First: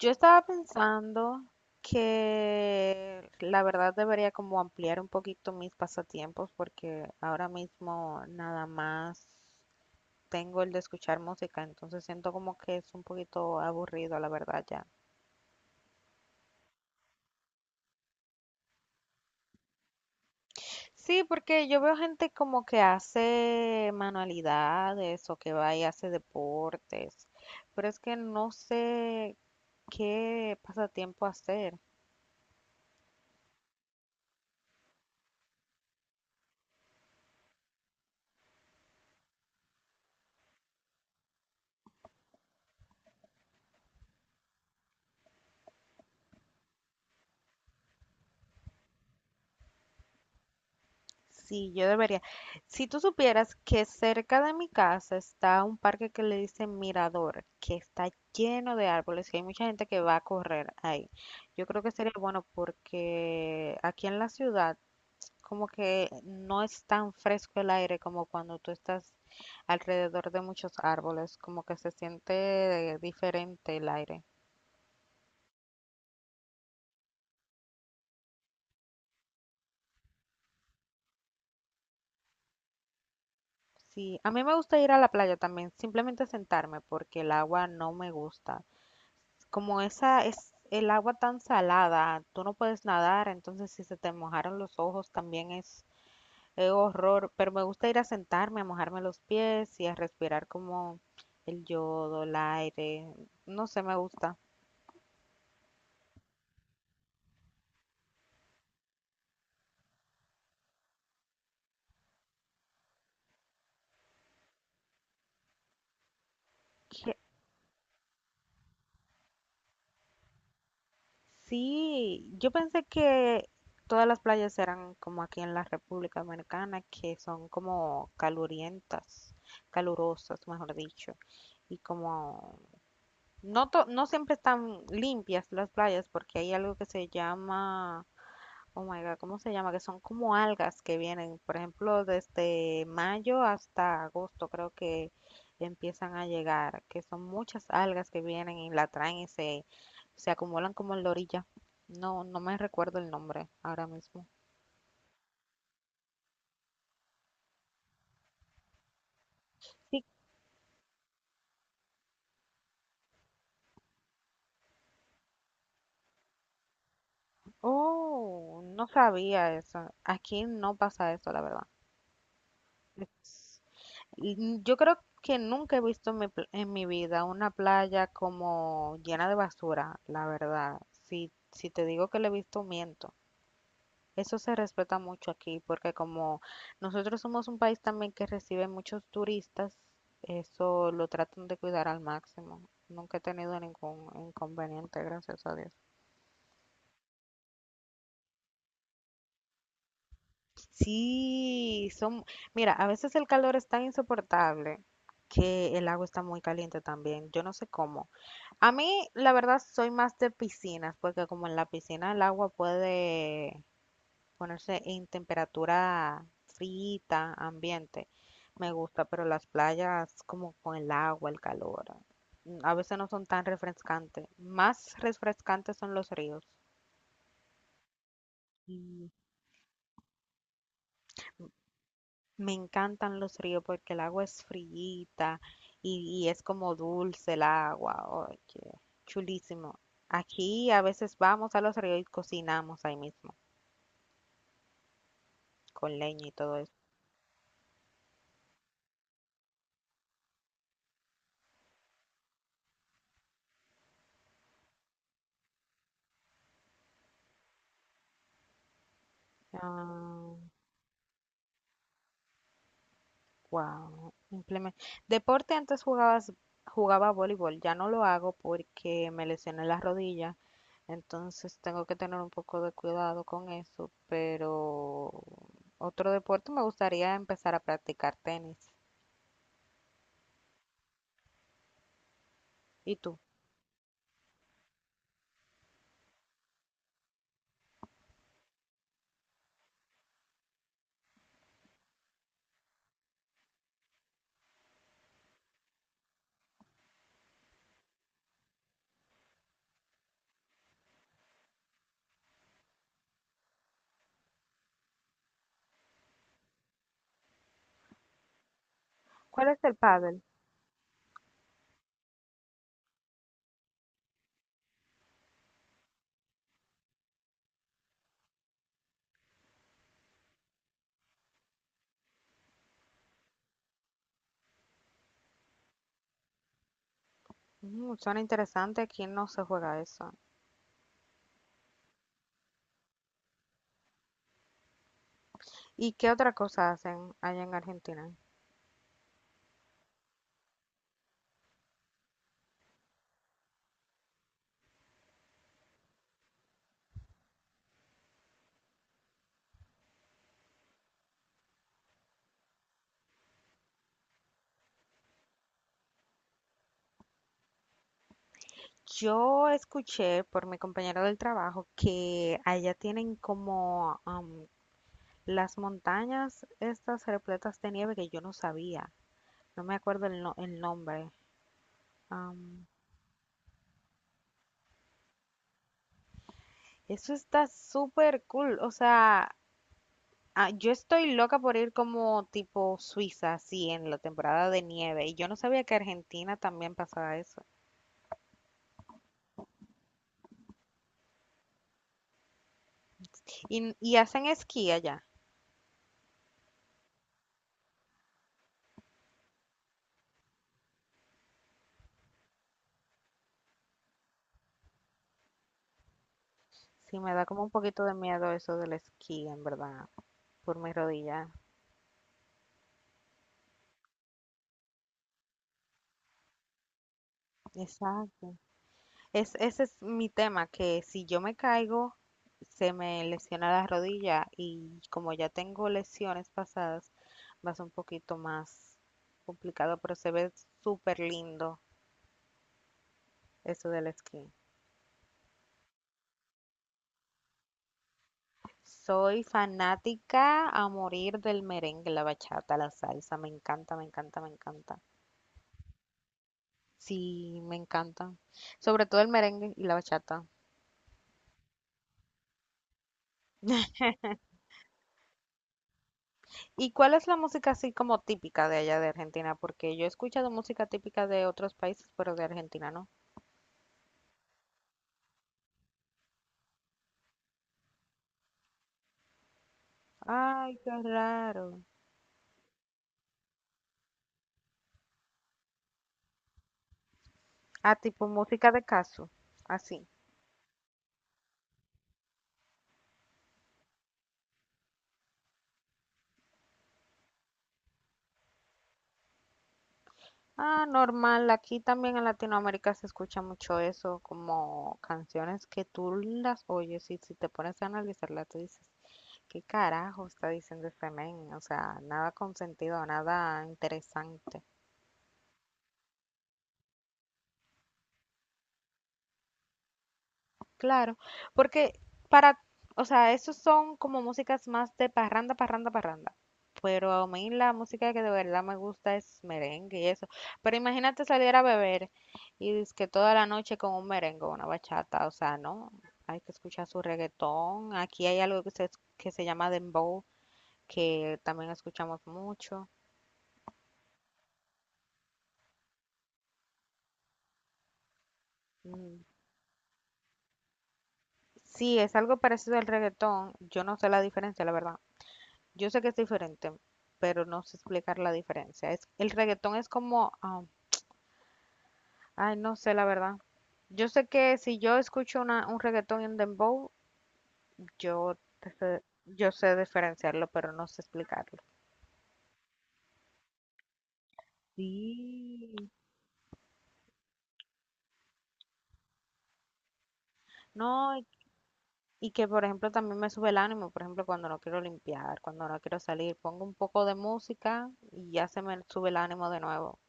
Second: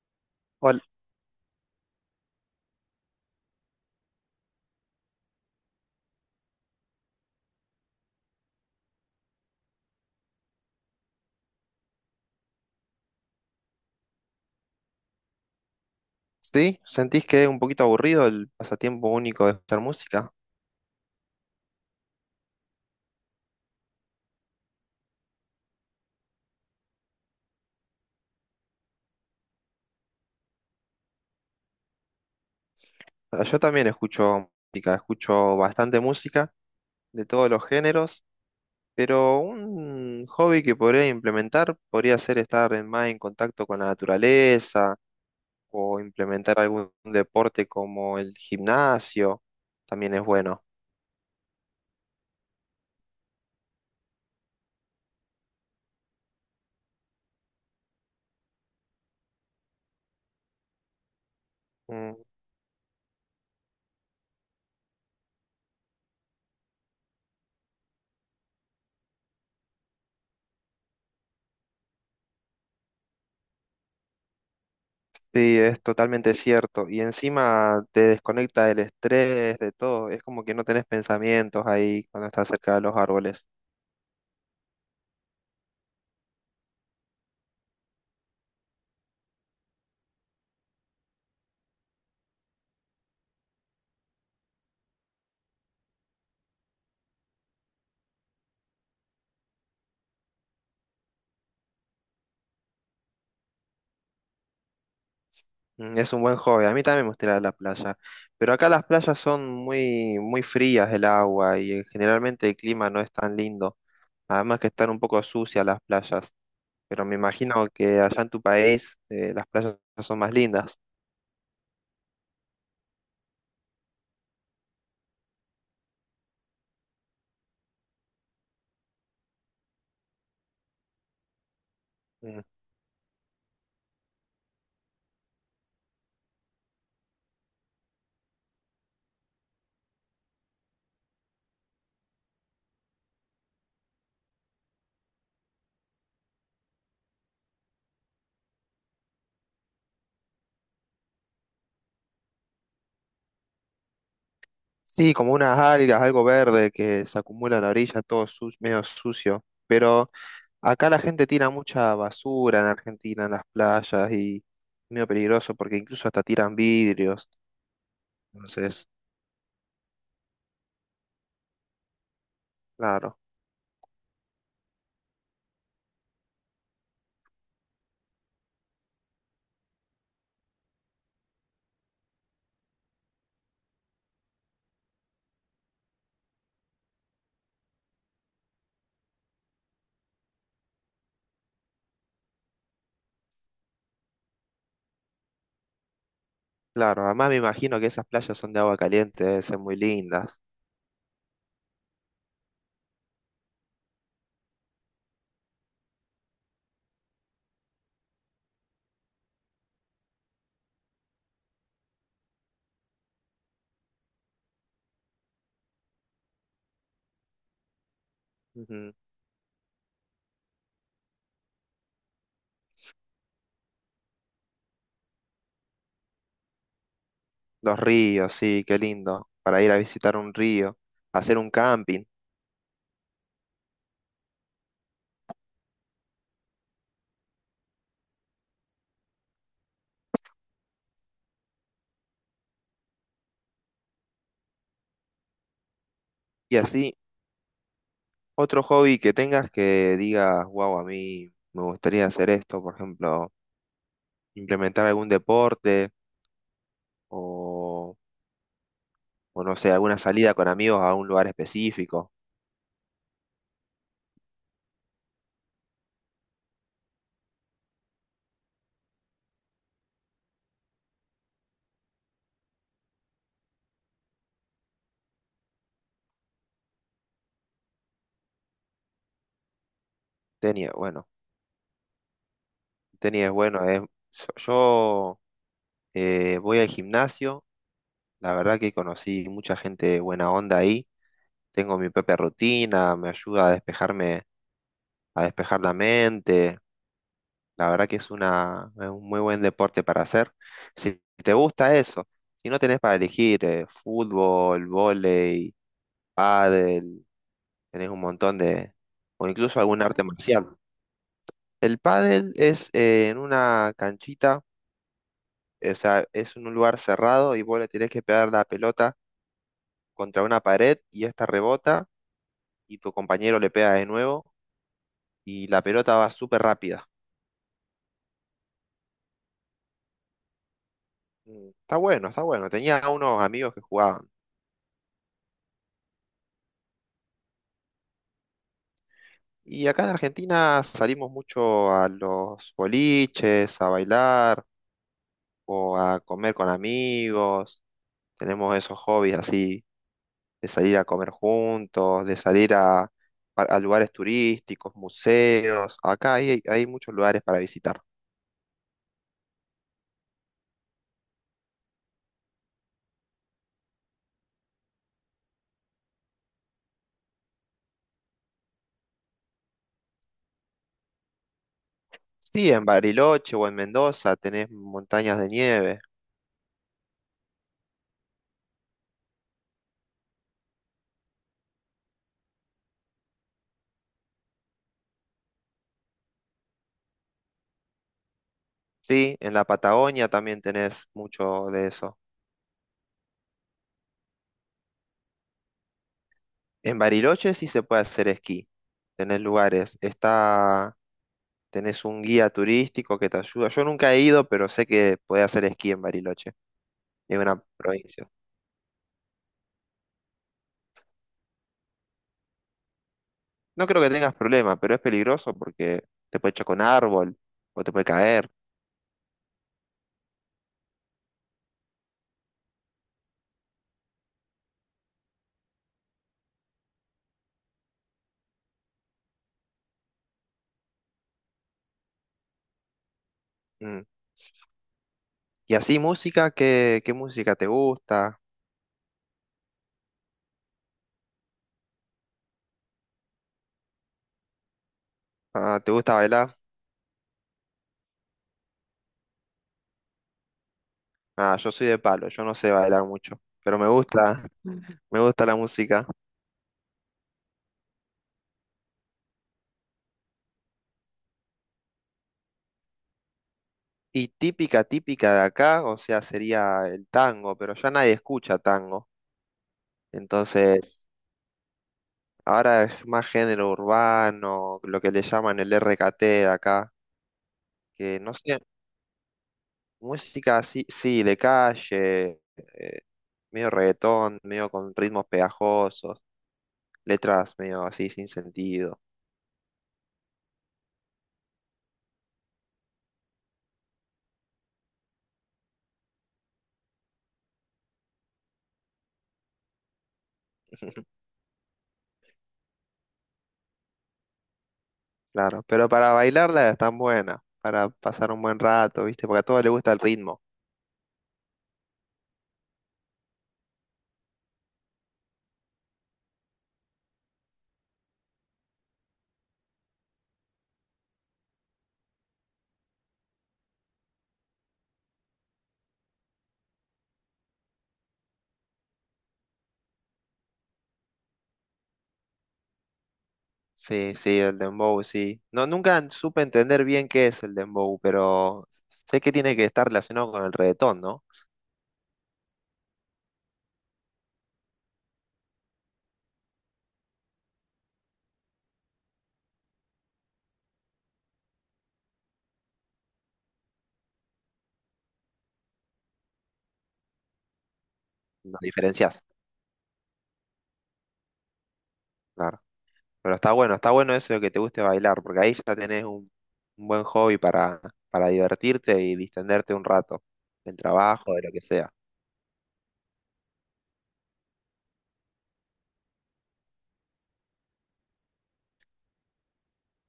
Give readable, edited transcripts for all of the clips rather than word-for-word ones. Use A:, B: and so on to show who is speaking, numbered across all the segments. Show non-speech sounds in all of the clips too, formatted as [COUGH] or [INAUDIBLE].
A: Yo estaba
B: Ol-
A: pensando que la verdad debería como ampliar un poquito mis pasatiempos porque ahora mismo nada más tengo el de escuchar música, entonces siento como que es un poquito aburrido, la verdad ya.
B: ¿Sí? ¿Sentís que es un poquito aburrido el pasatiempo único de escuchar música?
A: Sí, porque yo veo gente como que hace manualidades o que va y hace deportes, pero es que no sé qué pasatiempo hacer.
B: Ah, yo también escucho música, escucho bastante música de todos los géneros, pero un hobby que podría implementar podría ser estar en- más en contacto con la naturaleza o implementar algún deporte como el gimnasio, también es bueno.
A: Sí, yo debería. Si tú supieras que cerca de mi casa está un parque que le dicen Mirador, que está lleno de árboles, que hay mucha gente que va a correr ahí. Yo creo que sería
B: Mm.
A: bueno porque aquí en la ciudad como que no es tan fresco el aire como cuando tú estás alrededor de muchos árboles, como que se siente diferente el aire.
B: Sí, es totalmente cierto. Y encima te desconecta del estrés, de todo. Es como que no tenés pensamientos ahí cuando estás cerca de los árboles.
A: Sí, a mí me gusta ir a la playa también, simplemente sentarme porque el agua no me gusta. Como esa es el agua tan salada, tú no puedes nadar, entonces si se te mojaron los ojos también es horror, pero me gusta ir a sentarme, a mojarme los pies y a respirar como el yodo, el aire, no sé, me gusta.
B: Mm, es un buen hobby. A mí también me gusta ir a la playa, pero acá las playas son muy, muy frías el agua y generalmente el clima no es tan lindo. Además que están un poco sucias las playas, pero me
A: Que-
B: imagino que allá en tu país las playas son más lindas.
A: sí, yo pensé que todas las playas eran como aquí en la República Dominicana, que son como calurientas, calurosas, mejor dicho, y
B: Mm.
A: como No, no siempre están limpias las playas porque hay algo que se llama, oh my God, ¿cómo se llama? Que son como algas que vienen, por ejemplo, desde mayo hasta agosto creo que empiezan a llegar, que son muchas algas que vienen y la traen y se acumulan como en la orilla. No, no me recuerdo el nombre ahora mismo.
B: Sí, como unas algas, algo verde que se acumula en la orilla, todo su- medio sucio.
A: Sí,
B: Pero acá la gente tira mucha basura en Argentina en las playas y es medio peligroso porque incluso hasta tiran vidrios.
A: oh, no
B: Entonces,
A: sabía eso. Aquí no pasa eso, la verdad.
B: claro.
A: Es- Yo creo que nunca he visto en mi, en mi vida una playa como llena de basura, la verdad. Si, si te digo que la he visto, miento. Eso se respeta mucho aquí porque como nosotros somos un país también que recibe muchos turistas, eso lo tratan de cuidar al máximo. Nunca he tenido ningún inconveniente, gracias a Dios.
B: Claro, además me imagino que esas playas son de agua caliente, deben ser muy lindas.
A: Sí, son, mira, a veces el calor es tan insoportable que el agua está muy caliente también. Yo no sé cómo. A mí, la verdad, soy más de piscinas, porque como en la piscina el agua puede ponerse en temperatura frita, ambiente, me
B: Ujú.
A: gusta, pero las playas como con el agua, el calor, mm, a veces no son tan refrescantes. Más refrescantes son los ríos.
B: Los ríos, sí, qué
A: Y
B: lindo. Para ir a visitar un río, hacer un camping.
A: me encantan los ríos porque el agua es frillita y es como dulce el agua. Oye, chulísimo. Aquí a veces vamos a los ríos y cocinamos ahí mismo, con leña y
B: Y
A: todo eso.
B: así, otro hobby que tengas que digas, wow, a mí me gustaría hacer esto, por ejemplo, implementar algún deporte o, o no sé, alguna salida
A: Ah,
B: con amigos a un lugar específico.
A: wow. Deporte antes jugabas, jugaba voleibol, ya no lo hago porque me lesioné la rodilla, entonces tengo que tener un poco de cuidado con eso, pero otro deporte me gustaría empezar a practicar tenis.
B: Tenis, bueno,
A: ¿Y tú?
B: tenis es bueno. Es, so, yo voy al gimnasio, la verdad que conocí mucha gente buena onda ahí, tengo mi propia rutina, me ayuda a despejarme, a despejar la mente. La verdad que es una, es un muy buen deporte para hacer. Si te gusta eso, si no tenés para elegir fútbol, vóley, pádel, tenés un montón de, o
A: ¿Cuál
B: incluso
A: es el
B: algún arte
A: pádel?
B: marcial. El pádel es en una canchita, o sea, es en un lugar cerrado y vos le tenés que pegar la pelota contra una pared y esta rebota y tu compañero le pega de nuevo y la pelota va súper rápida.
A: Mm, suena interesante, aquí no se juega eso.
B: Mm, está bueno, está bueno. Tenía unos amigos que jugaban.
A: ¿Y qué otra cosa hacen allá en Argentina?
B: Y acá en Argentina salimos mucho a los boliches, a bailar o a comer con amigos. Tenemos esos hobbies así de salir a comer juntos, de salir a lugares turísticos, museos. Acá hay, hay muchos lugares para visitar.
A: Yo escuché por mi compañero del trabajo que allá tienen como las montañas estas repletas de nieve que yo no sabía. No me acuerdo el, no- el nombre.
B: Sí, en
A: Am,
B: Bariloche o en Mendoza tenés montañas de nieve.
A: eso está súper cool. O sea, ah, yo estoy loca por ir como tipo Suiza, así en la temporada de nieve. Y yo no sabía que Argentina también pasaba eso.
B: Sí, en la Patagonia también tenés mucho de eso.
A: Y hacen esquí allá.
B: En Bariloche sí se puede hacer esquí. Tenés lugares, está, tenés un guía turístico que te ayuda. Yo nunca he ido, pero sé que podés hacer esquí en Bariloche,
A: Sí, me
B: en
A: da
B: una
A: como un poquito de
B: provincia.
A: miedo eso del esquí, en verdad, por mi rodilla.
B: No creo que tengas problema, pero es peligroso porque te puede chocar un árbol o te puede caer.
A: Exacto. Es, ese es mi tema, que si yo me caigo, se me lesiona la rodilla y como ya tengo lesiones pasadas, va a ser un poquito más complicado, pero se ve súper lindo eso
B: Mm.
A: del skin.
B: Y así música, ¿qué, qué música te gusta?
A: Soy fanática a morir del merengue, la bachata, la salsa, me encanta, me encanta, me encanta.
B: Ah, ¿te gusta bailar?
A: Sí, me encantan. Sobre todo el merengue y la bachata.
B: Ah, yo soy de palo, yo no sé bailar mucho, pero me gusta la música.
A: ¿Y cuál es la música así como típica de allá de Argentina? Porque yo he escuchado música típica de otros países, pero de Argentina no.
B: Y típica, típica de acá, o sea, sería el tango, pero ya nadie escucha tango.
A: Ay, qué
B: Entonces,
A: raro.
B: ahora es más género urbano, lo que le llaman el RKT de acá,
A: Ah,
B: que
A: tipo
B: no sé,
A: música de caso, así.
B: música así, sí, de calle, eh, medio reggaetón, medio con ritmos pegajosos, letras medio así sin sentido.
A: Ah, normal. Aquí también en Latinoamérica se escucha mucho eso, como canciones que tú las oyes y si te pones a analizarlas, tú dices, ¿qué carajo está diciendo este
B: [LAUGHS]
A: men? O sea, nada con sentido, nada interesante.
B: Claro, pero para bailarla es tan buena, para pasar un buen rato, ¿viste? Porque a todos les gusta el ritmo.
A: Claro, porque para, o sea, esos son como músicas más de parranda, parranda, parranda. Pero a mí la música que de verdad me gusta es merengue y eso. Pero imagínate salir a beber y es que toda la noche con un merengue, una bachata, o sea, no. Hay que escuchar su reggaetón. Aquí hay algo que se llama dembow, que también escuchamos mucho.
B: Sí, sí, el dembow, sí. No, nunca supe entender bien qué es el dembow, pero
A: Mm,
B: sé que tiene que estar relacionado con el reggaetón, ¿no?
A: sí, es algo parecido al reggaetón. Yo no sé la diferencia, la verdad. Yo sé que es diferente, pero no sé explicar la diferencia. Es, el reggaetón es como, ah, ay, no sé la verdad. Yo sé que si yo escucho un reggaetón y un dembow, yo,
B: Las diferencias,
A: yo sé diferenciarlo, pero no sé explicarlo.
B: claro. Pero está bueno eso de que te guste bailar, porque ahí ya
A: Sí.
B: tenés un buen hobby para divertirte y distenderte un rato del
A: No,
B: trabajo, de lo que sea.
A: y que por ejemplo también me sube el ánimo, por ejemplo, cuando no quiero limpiar, cuando no quiero salir, pongo un poco de música y ya se me sube el ánimo de nuevo.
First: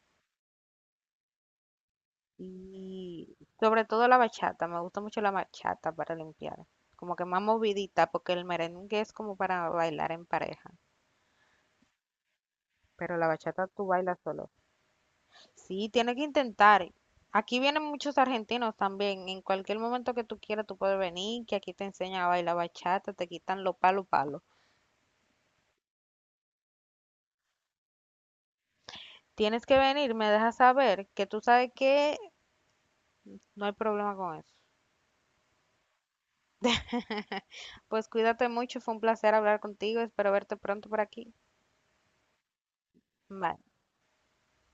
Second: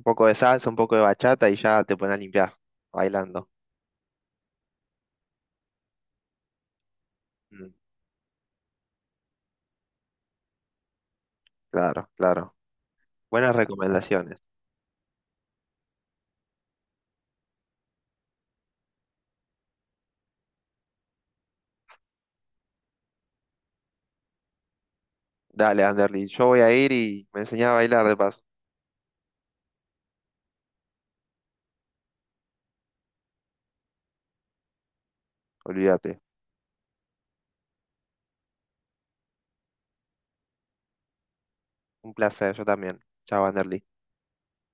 B: Un poco de salsa, un poco de bachata y ya te pones a limpiar,
A: Y
B: bailando.
A: sobre todo la bachata, me gusta mucho la bachata para limpiar. Como que más
B: Mm,
A: movidita, porque el merengue es como para bailar en pareja,
B: claro, claro.
A: pero la
B: Buenas
A: bachata tú bailas
B: recomendaciones.
A: solo. Sí, tienes que intentar. Aquí vienen muchos argentinos también. En cualquier momento que tú quieras, tú puedes venir, que aquí te enseñan a bailar bachata, te quitan los palos, palos.
B: Dale, Anderly, yo voy a ir y me enseñás a bailar de paso.
A: Tienes que venir, me dejas saber que tú sabes que no hay problema con eso.
B: Olvídate.
A: [LAUGHS] Pues cuídate mucho, fue un placer hablar contigo, espero verte pronto por aquí.
B: Un placer, yo también. Chao,
A: Bye.
B: Anderly.